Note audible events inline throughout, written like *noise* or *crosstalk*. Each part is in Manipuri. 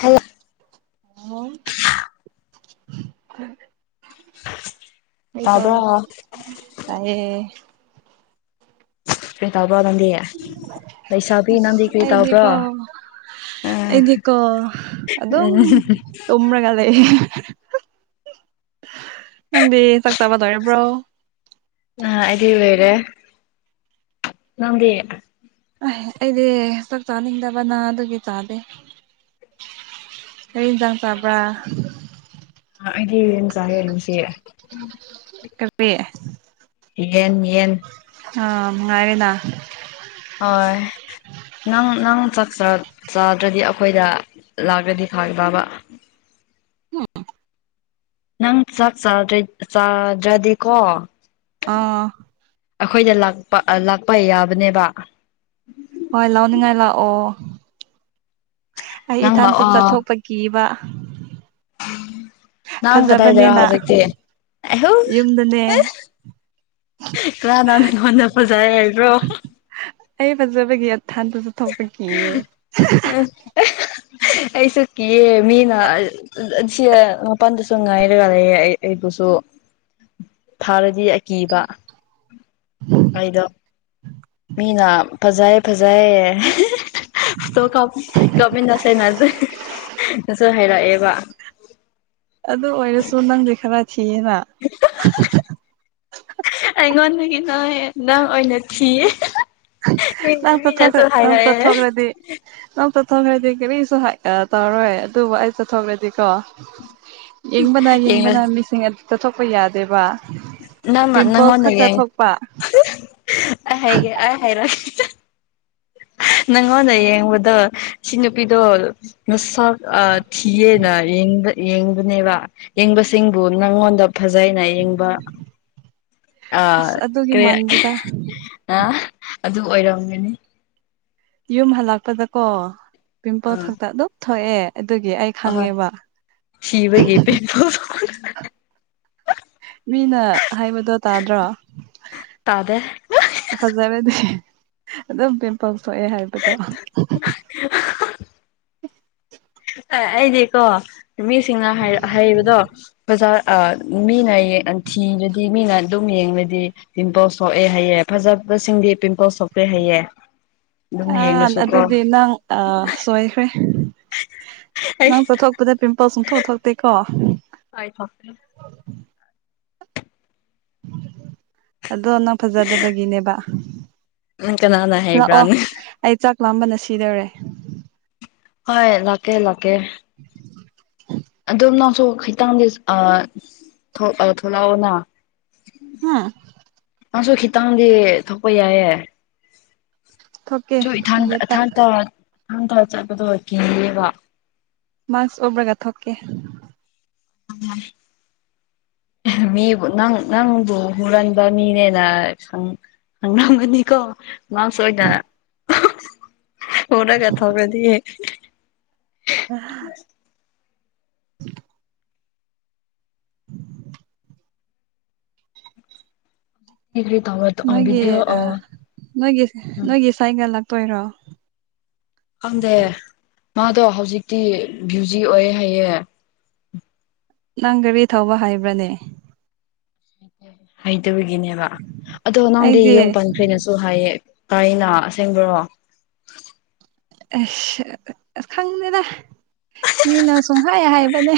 ꯍꯂꯣ ꯑ ꯑꯩ ꯇ ꯇꯥꯕ꯭ꯔꯣ ꯇꯥꯏꯌꯦ ꯀꯔꯤ ꯇꯧꯕ꯭ꯔꯣ ꯅꯪꯗꯤ ꯂꯩꯁꯥꯕꯤ ꯅꯪꯗꯤ ꯑꯁ ꯀꯔꯤ ꯇꯧꯕ꯭ꯔꯣ ꯑꯩꯗꯤꯀꯣ ꯑꯥ ꯑꯩꯗꯤꯀꯣ ꯑꯗꯨꯝ ꯎꯝ ꯇꯨꯝꯔꯒ ꯂꯩꯌꯦ ꯅꯪꯗꯤ ꯆꯥꯛ ꯆꯥꯕꯂꯣꯏꯔꯕ꯭ꯔꯣ ꯑ ꯑꯩꯗꯤ ꯂꯣꯏꯔꯦ ꯅꯪꯗꯤ ꯑꯍ ꯑꯩꯗꯤ ꯆꯥꯛ ꯆꯥꯅꯤꯡꯗꯕ ꯑꯗꯨꯒꯤ ꯆꯥꯗꯦ ꯀꯩ ꯌꯦꯟꯁꯥꯡ ꯆꯥꯕ꯭ꯔꯥ ꯑꯩꯗꯤ ꯑꯦꯟ ꯆꯥꯏ ꯉꯁꯤ ꯀꯔꯤ ꯌꯦꯟ ꯌꯦꯟ ꯑꯥ ꯉꯥꯏꯔꯦꯅ ꯍꯣꯏ ꯅꯪ ꯅꯪ ꯆꯥꯛ ꯆꯥꯗ꯭ꯔꯗꯤ ꯑꯩꯈꯣꯏꯗ ꯂꯥꯛꯑꯗꯤ ꯐꯥꯒꯗꯕ ꯎꯝ ꯅꯪ ꯆꯥꯛ ꯆꯥꯗ꯭ꯔꯦ ꯆꯥꯗ꯭ꯔꯗꯤꯀꯣ ꯑꯥ ꯑꯩꯈꯣꯏꯗ ꯂꯥꯛꯄ ꯂꯥꯛꯄ ꯌꯥꯕꯅꯦꯕ ꯍꯣꯏ ꯂꯧꯅꯤꯡꯉꯥꯏ ꯂꯥꯛꯑꯣ ꯑꯩ ꯅꯪ ꯏꯊꯟꯇ ꯂꯥꯛꯑꯣ ꯆꯠꯊꯣꯛꯄ ꯀꯤꯕ ꯅꯥꯡ ꯀꯗꯥꯏ ꯗꯔ ꯐꯖꯕꯅꯦꯅ ꯍꯧꯖꯤꯛꯇꯤ ꯑꯩꯍꯨ ꯌꯨꯝꯗꯅꯦ ꯑꯁ ꯂꯥꯟꯅ *unintelligible* ꯑꯩ ꯐꯖꯕꯒꯤ ꯑꯊꯟꯗꯁꯨ ꯊꯣꯛꯄ ꯀꯤꯌꯦ ꯑꯩꯁꯨ ꯀꯤꯑꯦ ꯃꯤꯅ ꯁꯤ ꯃꯄꯜꯗꯁꯨ ꯉꯥꯏꯔꯒ ꯂꯩꯌꯦ ꯑꯩ ꯀꯁꯨ *inaudible* ꯊꯥꯔꯗꯤ ꯑꯩ ꯑꯀꯤꯕ ꯑꯩꯗꯣ ꯃꯤꯅ ꯐꯖꯩ ꯐꯖꯩ ꯍꯦꯍꯦꯍꯦ ꯇꯣꯀ ꯀꯞꯃꯤꯅꯁꯦ ꯉꯁꯤ ꯁꯨ ꯍꯥꯏꯔꯛꯑꯦꯕ ꯑꯗꯨ ꯑꯣꯏꯔꯁꯨ ꯅꯪꯗꯤ ꯈꯔ ꯊꯤꯑꯦꯅ ꯑꯩꯉꯣꯟꯗꯒꯤ ꯅꯣꯏ ꯅꯪ ꯑꯣꯏꯅ ꯊꯤꯌꯦ ꯍꯥꯍꯥꯍꯥ ꯅꯪ ꯄꯊ꯭ꯔ ꯅꯪ ꯄꯊꯣꯒ꯭ꯔꯗꯤ ꯅꯪꯁꯨ ꯆꯠꯊꯣꯛꯈ꯭ꯔꯗꯤ ꯀꯔꯤꯁꯨ ꯇꯧꯔꯣꯏ ꯑꯗꯨꯕꯨ ꯑꯩ ꯆꯠꯊꯣꯛꯈ꯭ꯔꯗꯤ ꯀꯣ ꯌꯦꯡꯕꯅ ꯌꯦꯡꯅ ꯌꯦꯡꯕꯅ ꯃꯤꯁꯤꯡ ꯇꯠꯊꯣꯛꯄ ꯌꯥꯗꯦꯕ ꯅꯪꯅ ꯄꯤꯝꯄꯜꯁ ꯅꯪꯉꯣꯟꯗ ꯈꯛꯇ ꯌꯦꯡ ꯊꯣꯛꯄ ꯑꯩ ꯍꯥꯏꯒꯦ ꯑꯩ ꯍꯥꯏꯔꯒꯦ ꯅꯪꯉꯣꯟꯗ ꯌꯦꯡꯕꯗꯣ ꯁꯤ ꯅꯨꯄꯤꯗꯣ ꯃꯁꯛ ꯊꯤꯌꯦꯅ ꯌꯦꯡꯕꯅꯦꯕ ꯌꯦꯡꯕꯁꯤꯡꯕꯨ ꯅꯪꯉꯣꯟꯗ ꯐꯖꯩꯅ ꯌꯦꯡꯕ ꯑꯥ ꯑꯁ ꯑꯗꯨꯒꯤ ꯃꯟꯗꯨꯗ ꯑꯥ ꯑꯗꯨ ꯑꯣꯏꯔꯝꯒꯅꯤ ꯌꯨꯝ ꯍꯜꯂꯛꯄꯗꯀꯣ ꯄꯤꯝꯄꯜ ꯑꯥ ꯊꯛꯇ ꯑꯗꯨꯝ ꯊꯣꯛꯑꯦ ꯑꯗꯨꯒꯤ ꯑꯩ ꯑꯍꯣꯏ ꯈꯪꯉꯦꯕ ꯁꯤꯕꯒꯤ ꯍꯤꯍꯤ ꯄꯤꯝꯄꯜ ꯃꯤꯅ ꯍꯥꯏꯕꯗꯣ ꯇꯥꯗ꯭ꯔꯣ ꯇꯥꯗꯦ ꯐꯖꯔꯗꯤ ꯑꯗꯨꯝ ꯄꯤꯝꯄꯜ ꯊꯣꯛꯑꯦ ꯍꯥꯏꯕꯗꯣ *unintelligible* ꯑꯦ ꯑꯩꯗꯤꯀꯣ ꯃꯤꯁꯤꯡꯅ ꯍꯥꯏꯕꯗꯣ ꯕꯖꯥꯔ ꯑꯥ ꯃꯤꯅ ꯌꯦꯡ ꯊꯤꯔꯗꯤ ꯃꯤꯅ ꯑꯗꯨꯝ ꯌꯦꯡꯕꯗꯤ ꯄꯤꯝꯄꯜꯁ ꯊꯣꯛꯑꯦ ꯍꯥꯏꯌꯦ ꯐꯖꯕꯁꯤꯡꯗꯤ ꯄꯤꯝꯄꯜꯁ ꯊꯣꯛꯇꯦ ꯍꯥꯏꯌꯦ ꯑꯗꯨꯝ ꯑꯥ ꯌꯦꯡꯂꯁꯨ ꯀꯣ ꯑꯗꯨꯗꯤ ꯅꯪ ꯑꯥ ꯁꯣꯏꯈ꯭ꯔꯦ ꯑꯩ ꯅꯪ ꯆꯠꯊꯣꯛꯄꯗ ꯄꯤꯝꯄꯜ ꯁꯨꯡꯊꯣꯛ ꯊꯣꯛꯇꯦꯀꯣ ꯑꯥꯏ ꯊꯣꯛꯇꯦ ꯑꯗꯣ ꯅꯪ ꯐꯖꯗꯕꯒꯤꯅꯦꯕ ꯅꯪ ꯀꯅꯥꯅ ꯍꯂꯥꯛꯑꯣ ꯍꯩꯕ꯭ꯔꯥꯅꯦ ꯑꯩ ꯆꯥꯛ ꯂꯥꯝꯕꯅ ꯁꯤꯗꯧꯔꯦ ꯍꯣꯏ ꯂꯥꯛꯀꯦ ꯂꯥꯛꯀꯦ *inaudible* ꯆꯣ ꯈꯤꯇꯪꯗꯤ ꯊꯣꯛꯂꯛꯑꯣꯅ ꯍꯨꯝ ꯃꯥꯁꯨ ꯈꯤꯇꯪꯗꯤ ꯊꯣꯛꯄ ꯌꯥꯏꯌꯦ ꯊꯣꯛꯀꯦ ꯑꯩꯁꯨ ꯏꯊ ꯒꯦꯠꯇ ꯏꯊꯥꯡꯊ ꯊꯊꯥꯡꯊꯥ ꯆꯠꯄꯗꯣ ꯀꯤꯑꯦꯕ ꯃꯥꯛꯁ ꯑꯨꯞꯕ꯭ꯔꯥꯒ ꯊꯣꯛꯀꯦ ꯑꯥ ꯃꯤꯕꯨ ꯅꯪ ꯅꯪꯕꯨ ꯍꯨꯔꯥꯟꯕ ꯃꯤꯅꯦꯅ ꯁꯨꯝ ꯈꯡꯉꯝ ꯃꯅꯤꯀꯣ ꯃꯥꯥꯛꯁ ꯑꯣꯏꯅ *inaudible* ꯑꯣꯔꯒ ꯊꯣꯛꯔꯗꯤ ꯎꯝ ꯍꯥ ꯀꯔꯤ ꯀꯔꯤ ꯇꯧꯔ ꯑ ꯅꯣꯏꯒꯤ ꯚꯤꯗꯤꯑꯣ ꯑ ꯑꯥ ꯅꯣꯏꯒꯤ ꯎꯝ ꯅꯣꯏꯒꯤ ꯁꯥꯏꯒ ꯂꯥꯛꯇꯣꯏꯔꯣ ꯈꯪꯗꯦ ꯃꯥꯗꯣ ꯍꯧꯖꯤꯛꯇꯤ ꯕ꯭ꯌꯨꯖꯤ ꯑꯣꯏꯌꯦ ꯍꯥꯏꯌꯦ ꯅꯪ ꯒꯔꯤ ꯊꯧꯕ ꯍꯩꯕ꯭ꯔꯅꯦ ꯍꯩꯇꯕꯒꯤꯅꯦꯕ ꯑꯗꯣ ꯅꯪꯗꯤ ꯑꯩꯗꯤ ꯌꯨꯝ ꯄꯥꯟꯈ꯭ꯔꯦꯅꯁꯨ ꯍꯥꯏꯌꯦ ꯀꯩꯅꯣ ꯑꯁꯦꯡꯕ꯭ꯔꯣ ꯑꯁ ꯈꯪꯗꯦꯗ ꯃꯤꯅ ꯁꯨꯡꯍꯥꯏ ꯍꯥꯏꯕꯅꯦ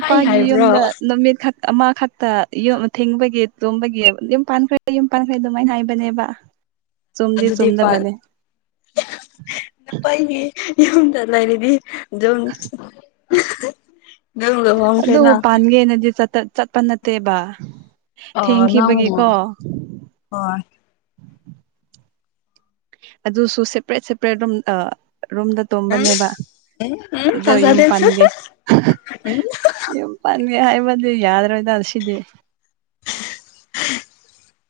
ꯍꯥꯏ ꯍꯥꯏꯕ꯭ꯔꯣ ꯌꯨꯝꯗ ꯅꯨꯃꯤꯠ ꯈꯛ ꯑꯃ ꯈꯛꯇ ꯌꯨꯨꯝ ꯊꯤꯡꯕꯒꯤ ꯇꯨꯝꯕꯒꯤ ꯌꯨꯝ ꯄꯥꯟꯈ꯭ꯔꯦ ꯌꯨꯝ ꯄꯥꯟꯈ꯭ꯔꯦ ꯑꯗꯨꯃꯥꯏꯅ ꯍꯥꯏꯕꯅꯦꯕ ꯆꯨꯝꯗꯤ ꯑꯗꯨꯗꯤ ꯄꯥꯠ ꯆꯨꯝꯗꯕꯅꯦ ꯄꯥꯏꯅꯦ ꯌꯨꯝꯗ ꯂꯩꯔꯗꯤ ꯑꯗꯨꯝ ꯑꯗꯨꯝ ꯑꯗꯨꯕꯨ ꯂꯨꯍꯣꯡꯈ꯭ꯔꯦꯅ ꯄꯥꯟꯒꯦꯅꯗꯤ ꯆꯠꯇ ꯆꯠꯄ ꯅꯠꯇꯦꯕ ꯑ ꯅꯪꯕꯨ ꯊꯦꯡꯈꯤꯕꯒꯤꯀꯣ ꯍꯣꯏ ꯑꯗꯨꯁꯨ ꯁꯦꯄꯔꯦꯠ ꯁꯦꯄꯔꯦꯠ ꯔꯨꯝꯇ ꯔꯨꯝꯗ ꯎꯝ ꯇꯨꯝꯕꯅꯦꯕ ꯎꯝ ꯑꯗꯣ ꯌꯨꯝ ꯊꯥꯖꯗꯦ ꯄꯥꯟꯒꯦ ꯍꯪ ꯍꯪ ꯌꯨꯝ ꯄꯥꯟ ꯒꯦ ꯍꯥꯏꯕꯗꯤ ꯌꯥꯔꯣꯏꯗ ꯁꯤꯗꯤ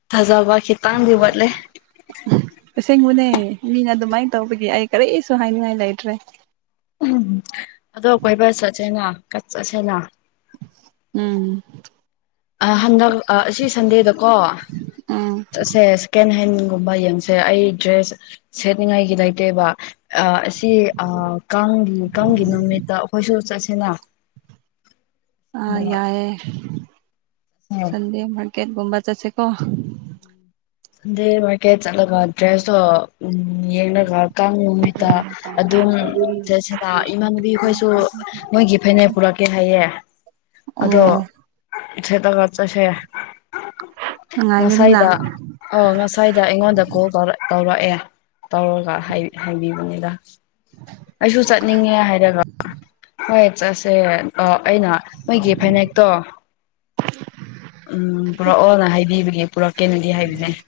ꯊꯖꯥꯕ ꯈꯤꯇꯪꯗꯤ ꯋꯥꯠꯂꯦ ꯑꯁꯦꯡꯕꯅꯦ ꯃꯤꯅ ꯑꯗꯨꯃꯥꯏꯅ ꯇꯧꯕꯒꯤ ꯑꯩ ꯀꯔꯤꯁꯨ ꯍꯥꯏꯅꯤꯡꯉꯥꯏ ꯂꯩꯇ꯭ꯔꯦ ꯎꯝꯍꯝ ꯑꯗꯣ ꯑꯩꯈꯣꯏ ꯕꯁ ꯆꯠꯁꯦꯅ ꯀꯠ ꯆꯠꯁꯦꯅ ꯎꯝ ꯑꯥ ꯍꯟꯗꯛ ꯑꯁꯤ ꯁꯟꯗꯦꯗꯀꯣ ꯎꯝ ꯆꯠꯁꯦ ꯁꯦꯀꯦꯟ ꯍꯦꯟ ꯒꯨꯝꯕ ꯌꯦꯡꯁꯦ ꯑꯩ ꯗ꯭ꯔꯦꯁ ꯁꯦꯠꯅꯤꯡꯉꯥꯏꯒꯤ ꯂꯩꯇꯦꯕ ꯑꯥ ꯑꯁꯤ ꯑꯥ ꯀꯥꯡ ꯀꯥꯡꯒꯤ ꯅꯨꯃꯤꯠꯇ ꯑꯩꯈꯣꯏꯁꯨ ꯆꯠꯁꯤꯅ ꯑꯥꯥ ꯌꯥꯏꯑꯦ ꯁꯟꯗꯦ ꯃꯟ ꯀꯦꯠꯒꯨꯝꯕ ꯆꯠꯁꯦꯀꯣ ꯁꯟꯗꯦ ꯃꯥꯔꯀꯦꯠ ꯆꯠꯂꯒ ꯗ꯭ꯔꯦꯁꯇꯣ ꯌꯦꯡꯉꯒ ꯀꯥꯡ ꯅꯨꯃꯤꯠꯇ ꯑꯗꯨꯝ ꯆꯠꯁꯤꯅ ꯏꯃꯥꯟꯅꯕꯤꯈꯣꯏꯁꯨ ꯃꯣꯏꯒꯤ ꯐꯅꯦꯛ ꯄꯨꯔꯛꯀꯦ ꯍꯥꯏꯌꯦ ꯑꯣ ꯁꯦꯠꯂꯒ ꯆꯠꯁꯦ ꯅꯨꯡꯉꯥꯏꯒꯅꯤꯅ ꯉꯁꯥꯏꯗ ꯑꯧ ꯉꯁꯥꯏꯗ ꯑꯩꯉꯣꯟꯗ ꯀꯣꯜ ꯇꯧꯔꯛ ꯇꯧꯔꯛꯑꯦ ꯇꯧꯔꯒꯟ ꯍꯥꯏ ꯍꯥꯏꯕꯤꯕꯅꯦ ꯑꯥ ꯑꯩꯁꯨ ꯆꯠꯅꯤꯡꯉꯦ ꯍꯥꯏꯔꯒ ꯍꯣꯏ ꯆꯠꯁꯦ ꯑꯥ ꯑꯩꯅ ꯃꯣꯏꯒꯤ ꯐꯅꯦꯛꯇꯣ ꯎꯝ ꯄꯨꯔꯛꯑꯣꯅ ꯍꯥꯏꯕꯤꯕꯒꯤ ꯄꯨꯔꯛꯀꯦꯅꯦꯗꯤ ꯍꯥꯏꯕꯤꯕꯅꯦ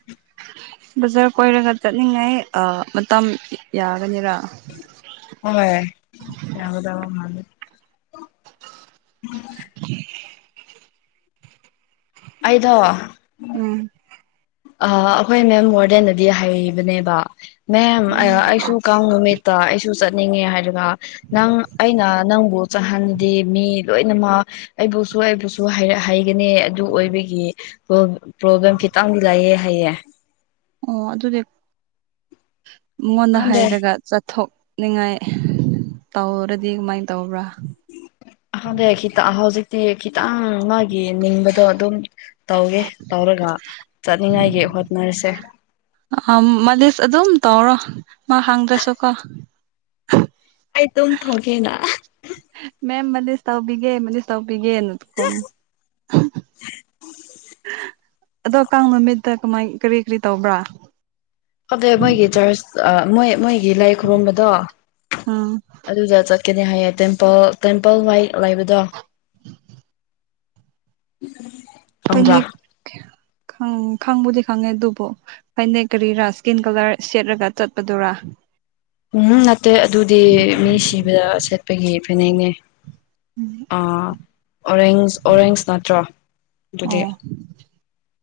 ꯕꯖꯥꯔ ꯀꯣꯏꯔꯒ ꯆꯠꯅꯤꯡꯉꯥꯏ ꯑꯥ ꯃꯇꯝ ꯌꯥ ꯍꯣꯏ ꯌꯥꯒꯗꯕ ꯃꯥꯟꯂꯦ *inaudible* ꯑꯩꯗꯣ ꯎꯝ ꯑꯥ ꯑꯩꯈꯣꯏ ꯃꯦꯝ ꯋꯥꯔꯗꯦꯟꯅꯗꯤ ꯍꯥꯏꯕꯅꯦꯕ ꯃꯦꯝ ꯑꯥ ꯑꯩꯁꯨ ꯀꯥꯡ ꯅꯨꯃꯤꯠꯇ ꯑꯩꯁꯨ ꯆꯠꯅꯤꯡꯉꯦ ꯍꯥꯏ ꯉꯥ ꯅꯪ ꯑꯩꯅ ꯅꯪꯕꯨ ꯆꯠꯍꯟꯗꯦ ꯃꯤ ꯂꯣꯏꯅꯃꯛ ꯑꯩꯕꯨꯁꯨ ꯑꯩꯕꯨꯁꯨ ꯍꯥꯏꯔꯛ ꯍꯥꯏꯒꯅꯤ ꯑꯗꯨ ꯑꯣꯏꯕꯒꯤ ꯄ꯭ꯂꯣ ꯄ꯭ꯔꯣꯕ꯭ꯂꯦꯝ ꯈꯤꯇꯪ ꯂꯩꯑꯦ ꯍꯥꯏꯌꯦ ꯑꯣ ꯑꯗꯨꯗꯤ ꯃꯉꯣꯟꯗ ꯈꯪꯗꯦ ꯍꯥꯏꯔꯒ ꯆꯠꯊꯣꯛ ꯅꯤꯡꯉꯥꯏ ꯇꯧꯔꯗꯤ ꯀꯃꯥꯏꯅ ꯇꯧꯕ꯭ꯔꯥ ꯈꯪꯗꯦ ꯈꯤꯠꯇ ꯍꯧꯖꯤꯛꯇꯤ ꯈꯤꯠ ꯈꯤꯇꯪ ꯃꯥꯒꯤ ꯅꯤꯡꯕꯗꯣ ꯑꯗꯨꯝ ꯇꯧꯋꯦ ꯇꯧꯔꯒ ꯆꯠꯅꯤꯡꯉꯥꯏꯒꯤ ꯍꯣꯠꯅꯔꯁꯦ ꯑꯥ ꯃꯥꯂꯤꯁ ꯑꯗꯨꯝ ꯇꯧꯔꯣ ꯃꯥ ꯍꯪꯗ꯭ꯔꯁꯨꯀꯣ ꯑꯩ ꯑꯗꯨꯝ ꯊꯣꯛꯀꯦꯅ ꯃꯦꯝ ꯃꯥꯂꯤꯁ ꯇꯧꯕꯤꯒꯦ ꯃꯂꯤꯁ ꯇꯧꯕꯤꯒꯦ ꯅꯀꯣ ꯍꯝ ꯑꯗꯣ ꯀꯥꯡ ꯅꯨꯃꯤꯠꯇ ꯀꯃꯥꯏ ꯀꯔꯤ ꯀꯔꯤ ꯇꯧꯕ꯭ꯔꯥ ꯑꯗꯣ ꯃꯣꯏꯒꯤ ꯆꯔꯁ ꯃꯣꯏ ꯃꯣꯏꯒꯤ ꯂꯥꯏ ꯈꯨꯔꯨꯝꯕꯗꯣ ꯎꯝ ꯑꯗꯨꯗ ꯆꯠ ꯀꯔꯤ ꯍꯥꯏꯌꯦ ꯇꯦꯝꯄꯜ ꯇꯦꯝꯄꯜ ꯋꯥꯏ ꯂꯩꯕꯗꯣ ꯎꯝ ꯀꯩꯩꯅ ꯈꯪ ꯈꯪꯕꯨꯗꯤ ꯈꯪꯉꯦ ꯑꯗꯨꯕꯨ ꯍꯥꯏꯅ ꯀꯔꯤꯔꯥ ꯏꯁꯀꯤꯟ ꯀꯂꯔ ꯁꯦꯠꯂꯒ ꯆꯠꯄꯗꯨꯔꯥ ꯎꯝ ꯅꯠꯇꯦ ꯑꯗꯨꯗꯤ ꯃꯤ ꯁꯤꯕꯗ ꯁꯦꯠꯄꯒꯤ ꯐꯅꯦꯛꯅꯦ ꯑꯣꯔꯦꯟꯖ ꯑꯣꯔꯦꯟꯖ ꯅꯠꯇ꯭ꯔꯣ ꯑꯗꯨꯗꯤ ꯑꯣ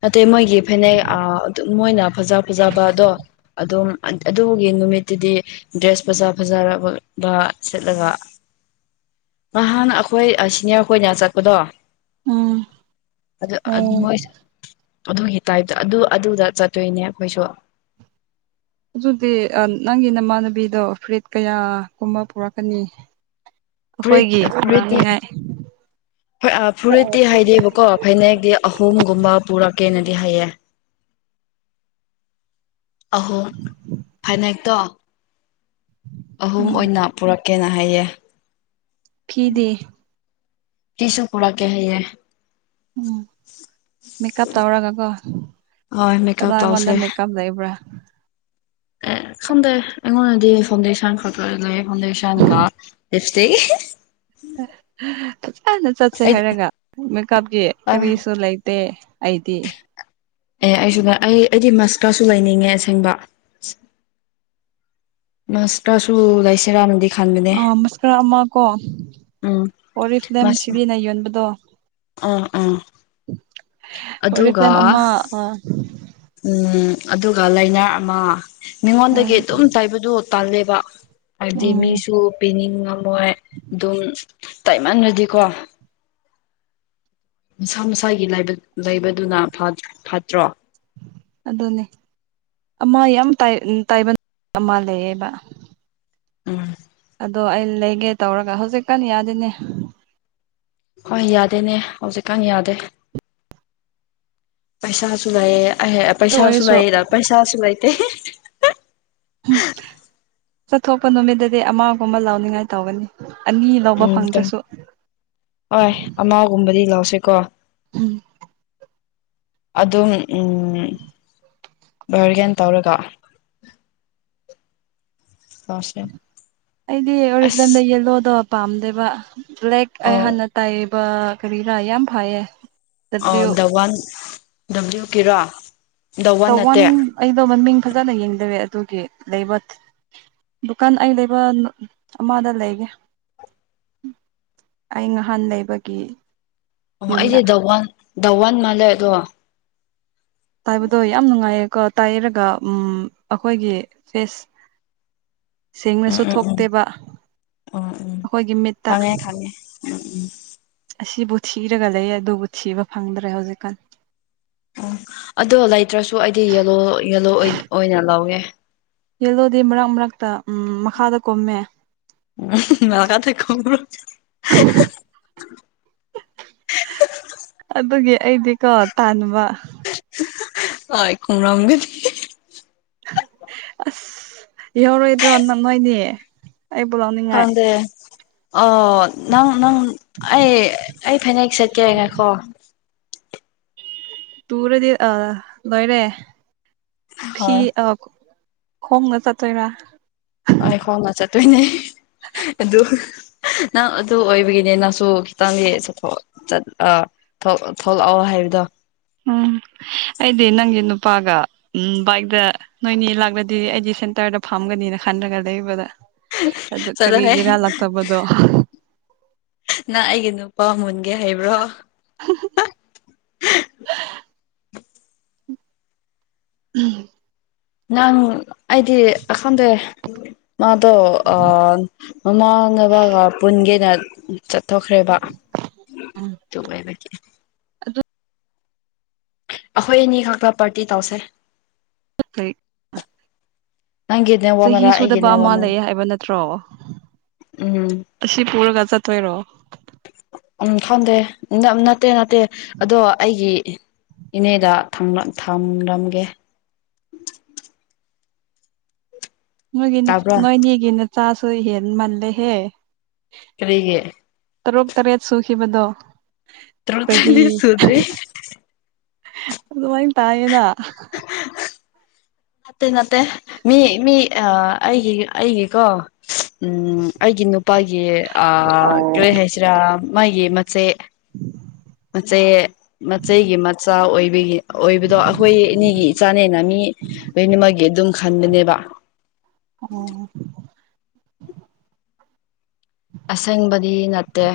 ꯅꯇꯦ ꯃꯣꯏꯒꯤ ꯐꯅꯦꯛ ꯑꯥ ꯃꯣꯏꯅ ꯐꯖ ꯐꯖꯕ ꯑꯗꯣ ꯑꯗꯨꯝ ꯑꯗꯨꯒꯤ ꯅꯨꯃꯤꯠꯇꯨꯗꯤ ꯗ꯭ꯔꯦꯁ ꯐꯖꯥ ꯐꯖꯥꯕ ꯁꯦꯠꯂꯒ *inaudible* ꯅꯍꯥꯟ ꯑꯩꯈꯣꯏ ꯁꯤꯅꯤꯌꯥꯔ ꯈꯣꯏꯅ ꯆꯠꯄꯗꯣ ꯎꯝ ꯑꯗꯨ ꯑꯥ ꯑꯣ ꯃꯣꯏꯁ ꯑꯗꯨꯒꯤ ꯇꯥꯏꯞꯇ ꯑꯗꯨ ꯑꯗꯨꯗ ꯆꯠꯇꯣꯏꯅꯦ ꯑꯈꯣꯏꯁꯨ ꯑꯗꯨꯗꯤ ꯅꯪꯒꯤ ꯅꯃꯥꯟꯅꯕꯤꯗꯣ ꯐꯨꯔꯤꯠ ꯀꯌꯥꯒꯨꯝꯕ ꯄꯨꯔꯛꯀꯅꯤ *inaudible* ꯐꯨꯔꯤꯠ ꯑꯩꯈꯣꯏꯒꯤ ꯐꯔꯤꯠꯇꯤ ꯄꯨꯔꯛꯅꯤꯡꯉꯥꯏ ꯍꯣꯏ ꯑꯥ ꯐꯨꯔꯤꯠꯇꯤ ꯍꯥꯏꯗꯦꯕꯀꯣ ꯐꯅꯦꯛꯇꯤ ꯑꯍꯨꯝꯒꯨꯝꯕ ꯄꯨꯔꯛꯀꯦꯅ ꯍꯥꯏꯌꯦ ꯑꯍꯣ ꯐꯅꯦꯛꯇꯣ ꯑꯍꯨꯝ ꯎꯝ ꯑꯣꯏꯅ ꯄꯨꯔꯛꯀꯦꯅ ꯍꯥꯏꯌꯦ ꯐꯤꯗꯤ ꯇꯤꯁꯁꯨ ꯀꯔꯛꯀꯦ ꯍꯥꯢꯌꯦ ꯎꯝ ꯃꯦꯀꯞ ꯇꯧꯔꯒ ꯀꯣ ꯍꯣꯏ ꯑꯗꯣ ꯃꯦꯀꯞ ꯑꯩꯉꯣꯟꯗ ꯇꯧꯁꯦ ꯃꯦꯀꯞ ꯂꯩꯕ꯭ꯔꯣ ꯑꯦ ꯈꯪꯗꯦ ꯑꯩꯉꯣꯟꯗꯗꯤ ꯐꯥꯎꯟꯗꯦꯁꯟ ꯈꯛꯇ ꯂꯩ ꯐꯥꯎꯟꯗꯦꯁꯟꯒ ꯂꯤꯞ꯭ꯁꯇꯤꯛ ꯍꯤꯍꯤ ꯎ *inaudible* ꯐꯖꯅ ꯆꯠꯁꯦ ꯑꯩ ꯍꯥꯏꯔꯒ ꯃꯦꯀꯞꯀꯤ ꯑꯦ ꯀꯔꯤꯁꯨ ꯂꯩꯇꯦ ꯑꯩꯗꯤ *inaudible* ꯑꯦ ꯑꯩꯁꯨ ꯑꯩ ꯑꯩꯗꯤ ꯃꯁꯀꯔꯁꯨ ꯂꯩꯅꯤꯡꯉꯦ ꯑꯁꯦꯡꯕ ꯃꯁꯀꯔꯁꯨ ꯂꯩꯁꯤꯔꯥꯅꯗꯤ ꯈꯟꯕꯅꯦ ꯑ ꯃꯁꯀꯔꯥ ꯑꯃ ꯀꯣ ꯎꯝ ꯑꯣꯔꯤꯐ꯭ꯂꯦꯝ ꯃꯁ ꯁꯤꯕꯤꯅ ꯌꯣꯟꯕꯗꯣ ꯑꯥ ꯑꯥ ꯑꯗꯨꯒ ꯑꯣꯔꯤꯐ꯭ꯂꯦꯝ ꯑꯃ ꯑꯥ ꯎꯝ ꯑꯗꯨꯒ ꯂꯥꯏꯅꯥ ꯑꯃ ꯃꯤꯉꯣꯟꯗꯒꯤ ꯎꯝ ꯑꯗꯨꯝ ꯇꯥꯏꯕꯗꯨ ꯇꯜꯂꯦꯕ ꯍꯥꯏꯕꯗꯤ ꯎꯝ ꯃꯤꯁꯨ ꯄꯤꯅꯤꯡ ꯉꯝꯃꯣꯏ ꯑꯗꯨꯝ ꯇꯥꯏꯃꯟꯔꯗꯤꯀꯣ ꯃꯁꯥ ꯃꯁꯥꯒꯤ ꯂꯥꯏꯕꯛ ꯂꯩꯕꯗꯨꯅ ꯐꯠꯇ꯭ꯔꯣ ꯑꯗꯨꯅꯦ ꯑꯃ ꯌꯥꯝ ꯇꯥꯢ ꯇꯥꯏꯕꯟ ꯑꯃ ꯂꯩꯌꯦꯕ ꯎꯝ ꯑꯗꯣ ꯑꯩ ꯂꯩꯒꯦ ꯇꯧꯔꯒ ꯍꯧꯖꯤꯛ ꯀꯟ ꯌꯥꯗꯦꯅꯦ ꯍꯣꯏ ꯌꯥꯗꯦꯅꯦ ꯍꯧꯖꯤꯛꯀꯥꯟ ꯌꯥꯗꯦ ꯄꯩꯁꯥꯁꯨ ꯂꯩꯌꯦ ꯑꯍꯦ ꯑꯗꯨ ꯄꯩꯁꯥꯁꯨ ꯑꯣꯏꯔꯁꯨ ꯂꯩꯔ ꯄꯩꯁꯥꯁꯨ ꯂꯩꯥꯇꯦ ꯍꯥꯍꯥꯍꯥ ꯆꯠꯊꯣꯛꯄ ꯅꯨꯃꯤꯠꯇꯗꯤ ꯑꯃꯒꯨꯝꯕ ꯂꯥꯎꯅꯤꯡꯉꯥꯏ ꯇꯧꯒꯅꯤ ꯑꯅꯤ ꯂꯧꯕ ꯎꯝ ꯊꯦꯡ ꯐꯪꯗ꯭ꯔꯁꯨ ꯍꯣꯏ ꯑꯃꯥꯒꯨꯝꯕꯗꯤ ꯂꯧꯁꯤꯀꯣ ꯎꯝ ꯑꯗꯨꯝ ꯎꯝ ꯚꯔꯒꯦꯟ ꯇꯧꯔꯒ ꯂꯧꯁꯦ ꯑꯩꯗꯤ ꯑꯣꯔꯤꯐ꯭ꯂꯦꯝꯗ ꯑꯁ ꯌꯦꯜꯂꯣꯗꯣ ꯄꯥꯝꯗꯦꯕ ꯂꯥꯏꯛ ꯑꯩ ꯑꯣ ꯍꯥꯟꯅ ꯇꯥꯏꯕ ꯀꯔꯤꯔꯥ ꯌꯥꯝ ꯐꯩꯌꯦ ꯑꯣ ꯗꯕ꯭ꯂꯤꯎ ꯗꯋꯥꯟ ꯗꯕꯂꯤꯋꯨꯒꯤꯔꯣ ꯗ ꯋꯥꯟ ꯑꯩꯗꯣ ꯃꯃꯤꯡ ꯐꯖꯅ ꯌꯦꯡꯗꯔꯦ ꯑꯗꯨꯒꯤ ꯂꯩꯕ ꯗꯨꯀꯥꯟ ꯑꯩ ꯂꯩꯕ ꯑꯃꯗ ꯂꯩꯒꯦ ꯑꯩ ꯉꯍꯥꯟ ꯂꯩꯕꯒꯤ ꯑꯣ ꯌꯨꯝꯗ ꯑꯩꯁꯦ ꯙꯋꯥꯟ ꯗꯥꯋꯥꯟ ꯃꯥꯜꯂꯦ ꯑꯗꯣ ꯇꯥꯏꯕꯗꯣ ꯌꯥꯝ ꯅꯨꯡꯉꯥꯏꯌꯦꯀꯣ ꯇꯥꯏꯔꯒ ꯎꯝ ꯑꯩꯈꯣꯏꯒꯤ ꯐꯦꯁ ꯁꯦꯡꯅꯁꯨ ꯊꯣꯛꯇꯦꯕ ꯑꯩꯈꯣꯏꯒꯤ ꯃꯤꯠꯇ ꯎꯝ ꯎꯝ ꯑꯁꯤꯕꯨ ꯊꯤꯔꯒ ꯂꯩ ꯑꯗꯨꯕꯨ ꯊꯤꯕ ꯐꯪꯗ꯭ꯔꯦ ꯍꯧꯖꯤꯛꯀꯥꯟ ꯎꯝ ꯑꯗꯣ ꯂꯩꯇ꯭ꯔꯁꯨ ꯑꯩꯗꯤ ꯌꯦꯂꯣ ꯌꯦꯂꯣ ꯑꯣꯏꯅ ꯂꯧꯋꯦ ꯌꯦꯜꯂꯣꯗꯤ ꯃꯔꯛ ꯃꯔꯛꯇ ꯎꯝ ꯃꯈꯥꯗ ꯀꯨꯝꯃꯦ *unintelligible* *inaudible* ꯑꯗꯨꯒꯤ ꯑꯩꯗꯤꯀꯣ ꯇꯥꯟꯕ ꯑꯣꯢ ꯈꯨꯝꯔꯝꯒꯅꯤ ꯑꯁ ꯌꯥꯎꯔꯣꯏꯗ꯭ꯔꯣ ꯅꯣꯢꯅꯤ ꯑꯩꯕꯨ ꯂꯧꯅꯤꯡꯉꯥꯏ ꯈꯪꯗꯦ ꯑꯣ ꯅꯪ ꯅꯪ ꯑꯩ ꯑꯩ ꯐꯅꯦꯛ ꯆꯠꯀꯦ ꯉꯥꯏꯈꯣ ꯇꯨꯔꯗꯤ ꯑꯥ ꯂꯣꯏꯔꯦ ꯐꯤ ꯍꯣꯏ ꯑꯥ ꯈꯣꯡꯅ ꯆꯠꯇꯣꯏꯔꯥ ꯍꯣꯢ ꯈꯣꯡꯅ ꯆꯠꯇꯣꯏꯅꯦ ꯑꯗꯨ ꯅꯪ ꯑꯗꯨ ꯑꯣꯏꯕꯒꯤꯅꯦ ꯅꯪꯁꯨ ꯈꯤꯇꯪꯗꯤ ꯆꯠꯊ ꯆꯠ ꯑꯥ ꯊꯣꯛꯂꯛꯑꯣ ꯍꯥꯏꯕꯗꯣ ꯎꯝ ꯑꯩꯗꯤ ꯅꯪꯒꯤ ꯅꯨꯄꯥꯒ ꯎꯝ ꯕꯥꯏꯛꯗ ꯅꯣꯏꯅꯤ ꯂꯥꯛꯂꯗꯤ ꯑꯩꯗꯤ ꯁꯦꯟ ꯇꯔꯗ ꯐꯥꯝꯒꯅꯤꯅ ꯈꯟꯔꯒ ꯂꯩꯕꯗ ꯑꯗꯨ ꯆꯠꯂꯣꯍꯦ ꯀꯔꯤꯒꯤꯔꯥ ꯂꯛꯇꯕꯗꯣ ꯅꯪ ꯑꯩꯒꯤ ꯅꯨꯄꯥ ꯃꯨꯟꯒꯦ ꯍꯥꯏꯕ꯭ꯔꯣ ꯎꯝ ꯅꯪ ꯑꯩꯗꯤ ꯑꯈꯪꯗꯦ ꯃꯥꯗꯣ ꯑꯥ ꯃꯃꯥ ꯟꯕꯒ ꯄꯨꯟꯒꯦꯅ ꯆꯠꯊꯣꯛꯈ꯭ꯔꯦꯕ ꯑꯗꯨ ꯑꯣꯏꯕꯒꯤ ꯑꯩꯈꯣꯏ ꯑꯅꯤ ꯈꯛꯇ ꯄꯥꯔꯇꯤ ꯇꯧꯁꯦ *unintelligible* ꯅꯪꯒꯤ ꯆꯍꯤ ꯅꯦꯠꯋꯥꯛꯅꯔꯥ ꯑꯩꯒꯤ ꯁꯨꯗꯕ ꯑꯃ ꯅꯦꯠꯋꯥꯛꯅꯔ ꯂꯩ ꯍꯥꯏꯕ ꯅꯠꯇ꯭ꯔꯣ ꯎꯝ ꯑꯁꯤ ꯄꯨꯔꯒ ꯆꯠꯇꯣꯏꯔꯣ ꯎꯝ ꯈꯪꯗꯦ ꯅꯠꯇꯦ ꯅꯠꯇꯦ ꯑꯗꯣ ꯑꯩꯒꯤ ꯏꯅꯦꯗ ꯊꯝꯂꯝꯒꯦ *inaudible* ꯅꯣꯏꯒꯤꯅ ꯇꯥꯕ꯭ꯔꯥ ꯅꯣꯏꯅꯤꯒꯤ ꯅꯆꯥꯁꯨ ꯍꯦꯟꯃꯜꯂꯦꯍꯦ ꯀꯔꯤꯒꯤ ꯇꯔꯨꯛ ꯇꯔꯦꯠ ꯁꯨꯈꯤꯕꯗꯣ ꯆꯍꯤ ꯇꯔꯨꯛꯇꯗꯤ ꯁꯨꯗ꯭ꯔꯤ ꯑꯗꯨꯃꯥꯏ ꯇꯥꯏꯌꯦꯅ ꯅꯠꯇꯦ ꯅꯠꯇꯦ ꯃꯤ ꯃꯤ ꯑꯥ ꯑꯩꯒꯤ ꯑꯩꯒꯤꯀꯣ ꯑꯩꯒꯤ ꯅꯨꯄꯥꯒꯤ ꯀꯔꯤ ꯍꯥꯏꯁꯤꯔꯥ ꯃꯥꯒꯤ ꯃꯆꯦ ꯃꯆꯦ ꯃꯆꯦꯒꯤ ꯃꯆꯥ ꯑꯣꯏꯕꯒꯤ ꯑꯣꯏꯕꯗꯣ ꯑꯩꯈꯣꯏ ꯑꯅꯤꯒꯤ ꯏꯆꯥꯅꯦꯅ ꯃꯤ ꯂꯣꯏꯅꯃꯛꯒꯤ ꯑꯗꯨꯝ ꯈꯟꯕꯅꯦꯕ ꯑꯣ ꯑꯁꯪꯕꯗꯤ ꯅꯠꯇꯦ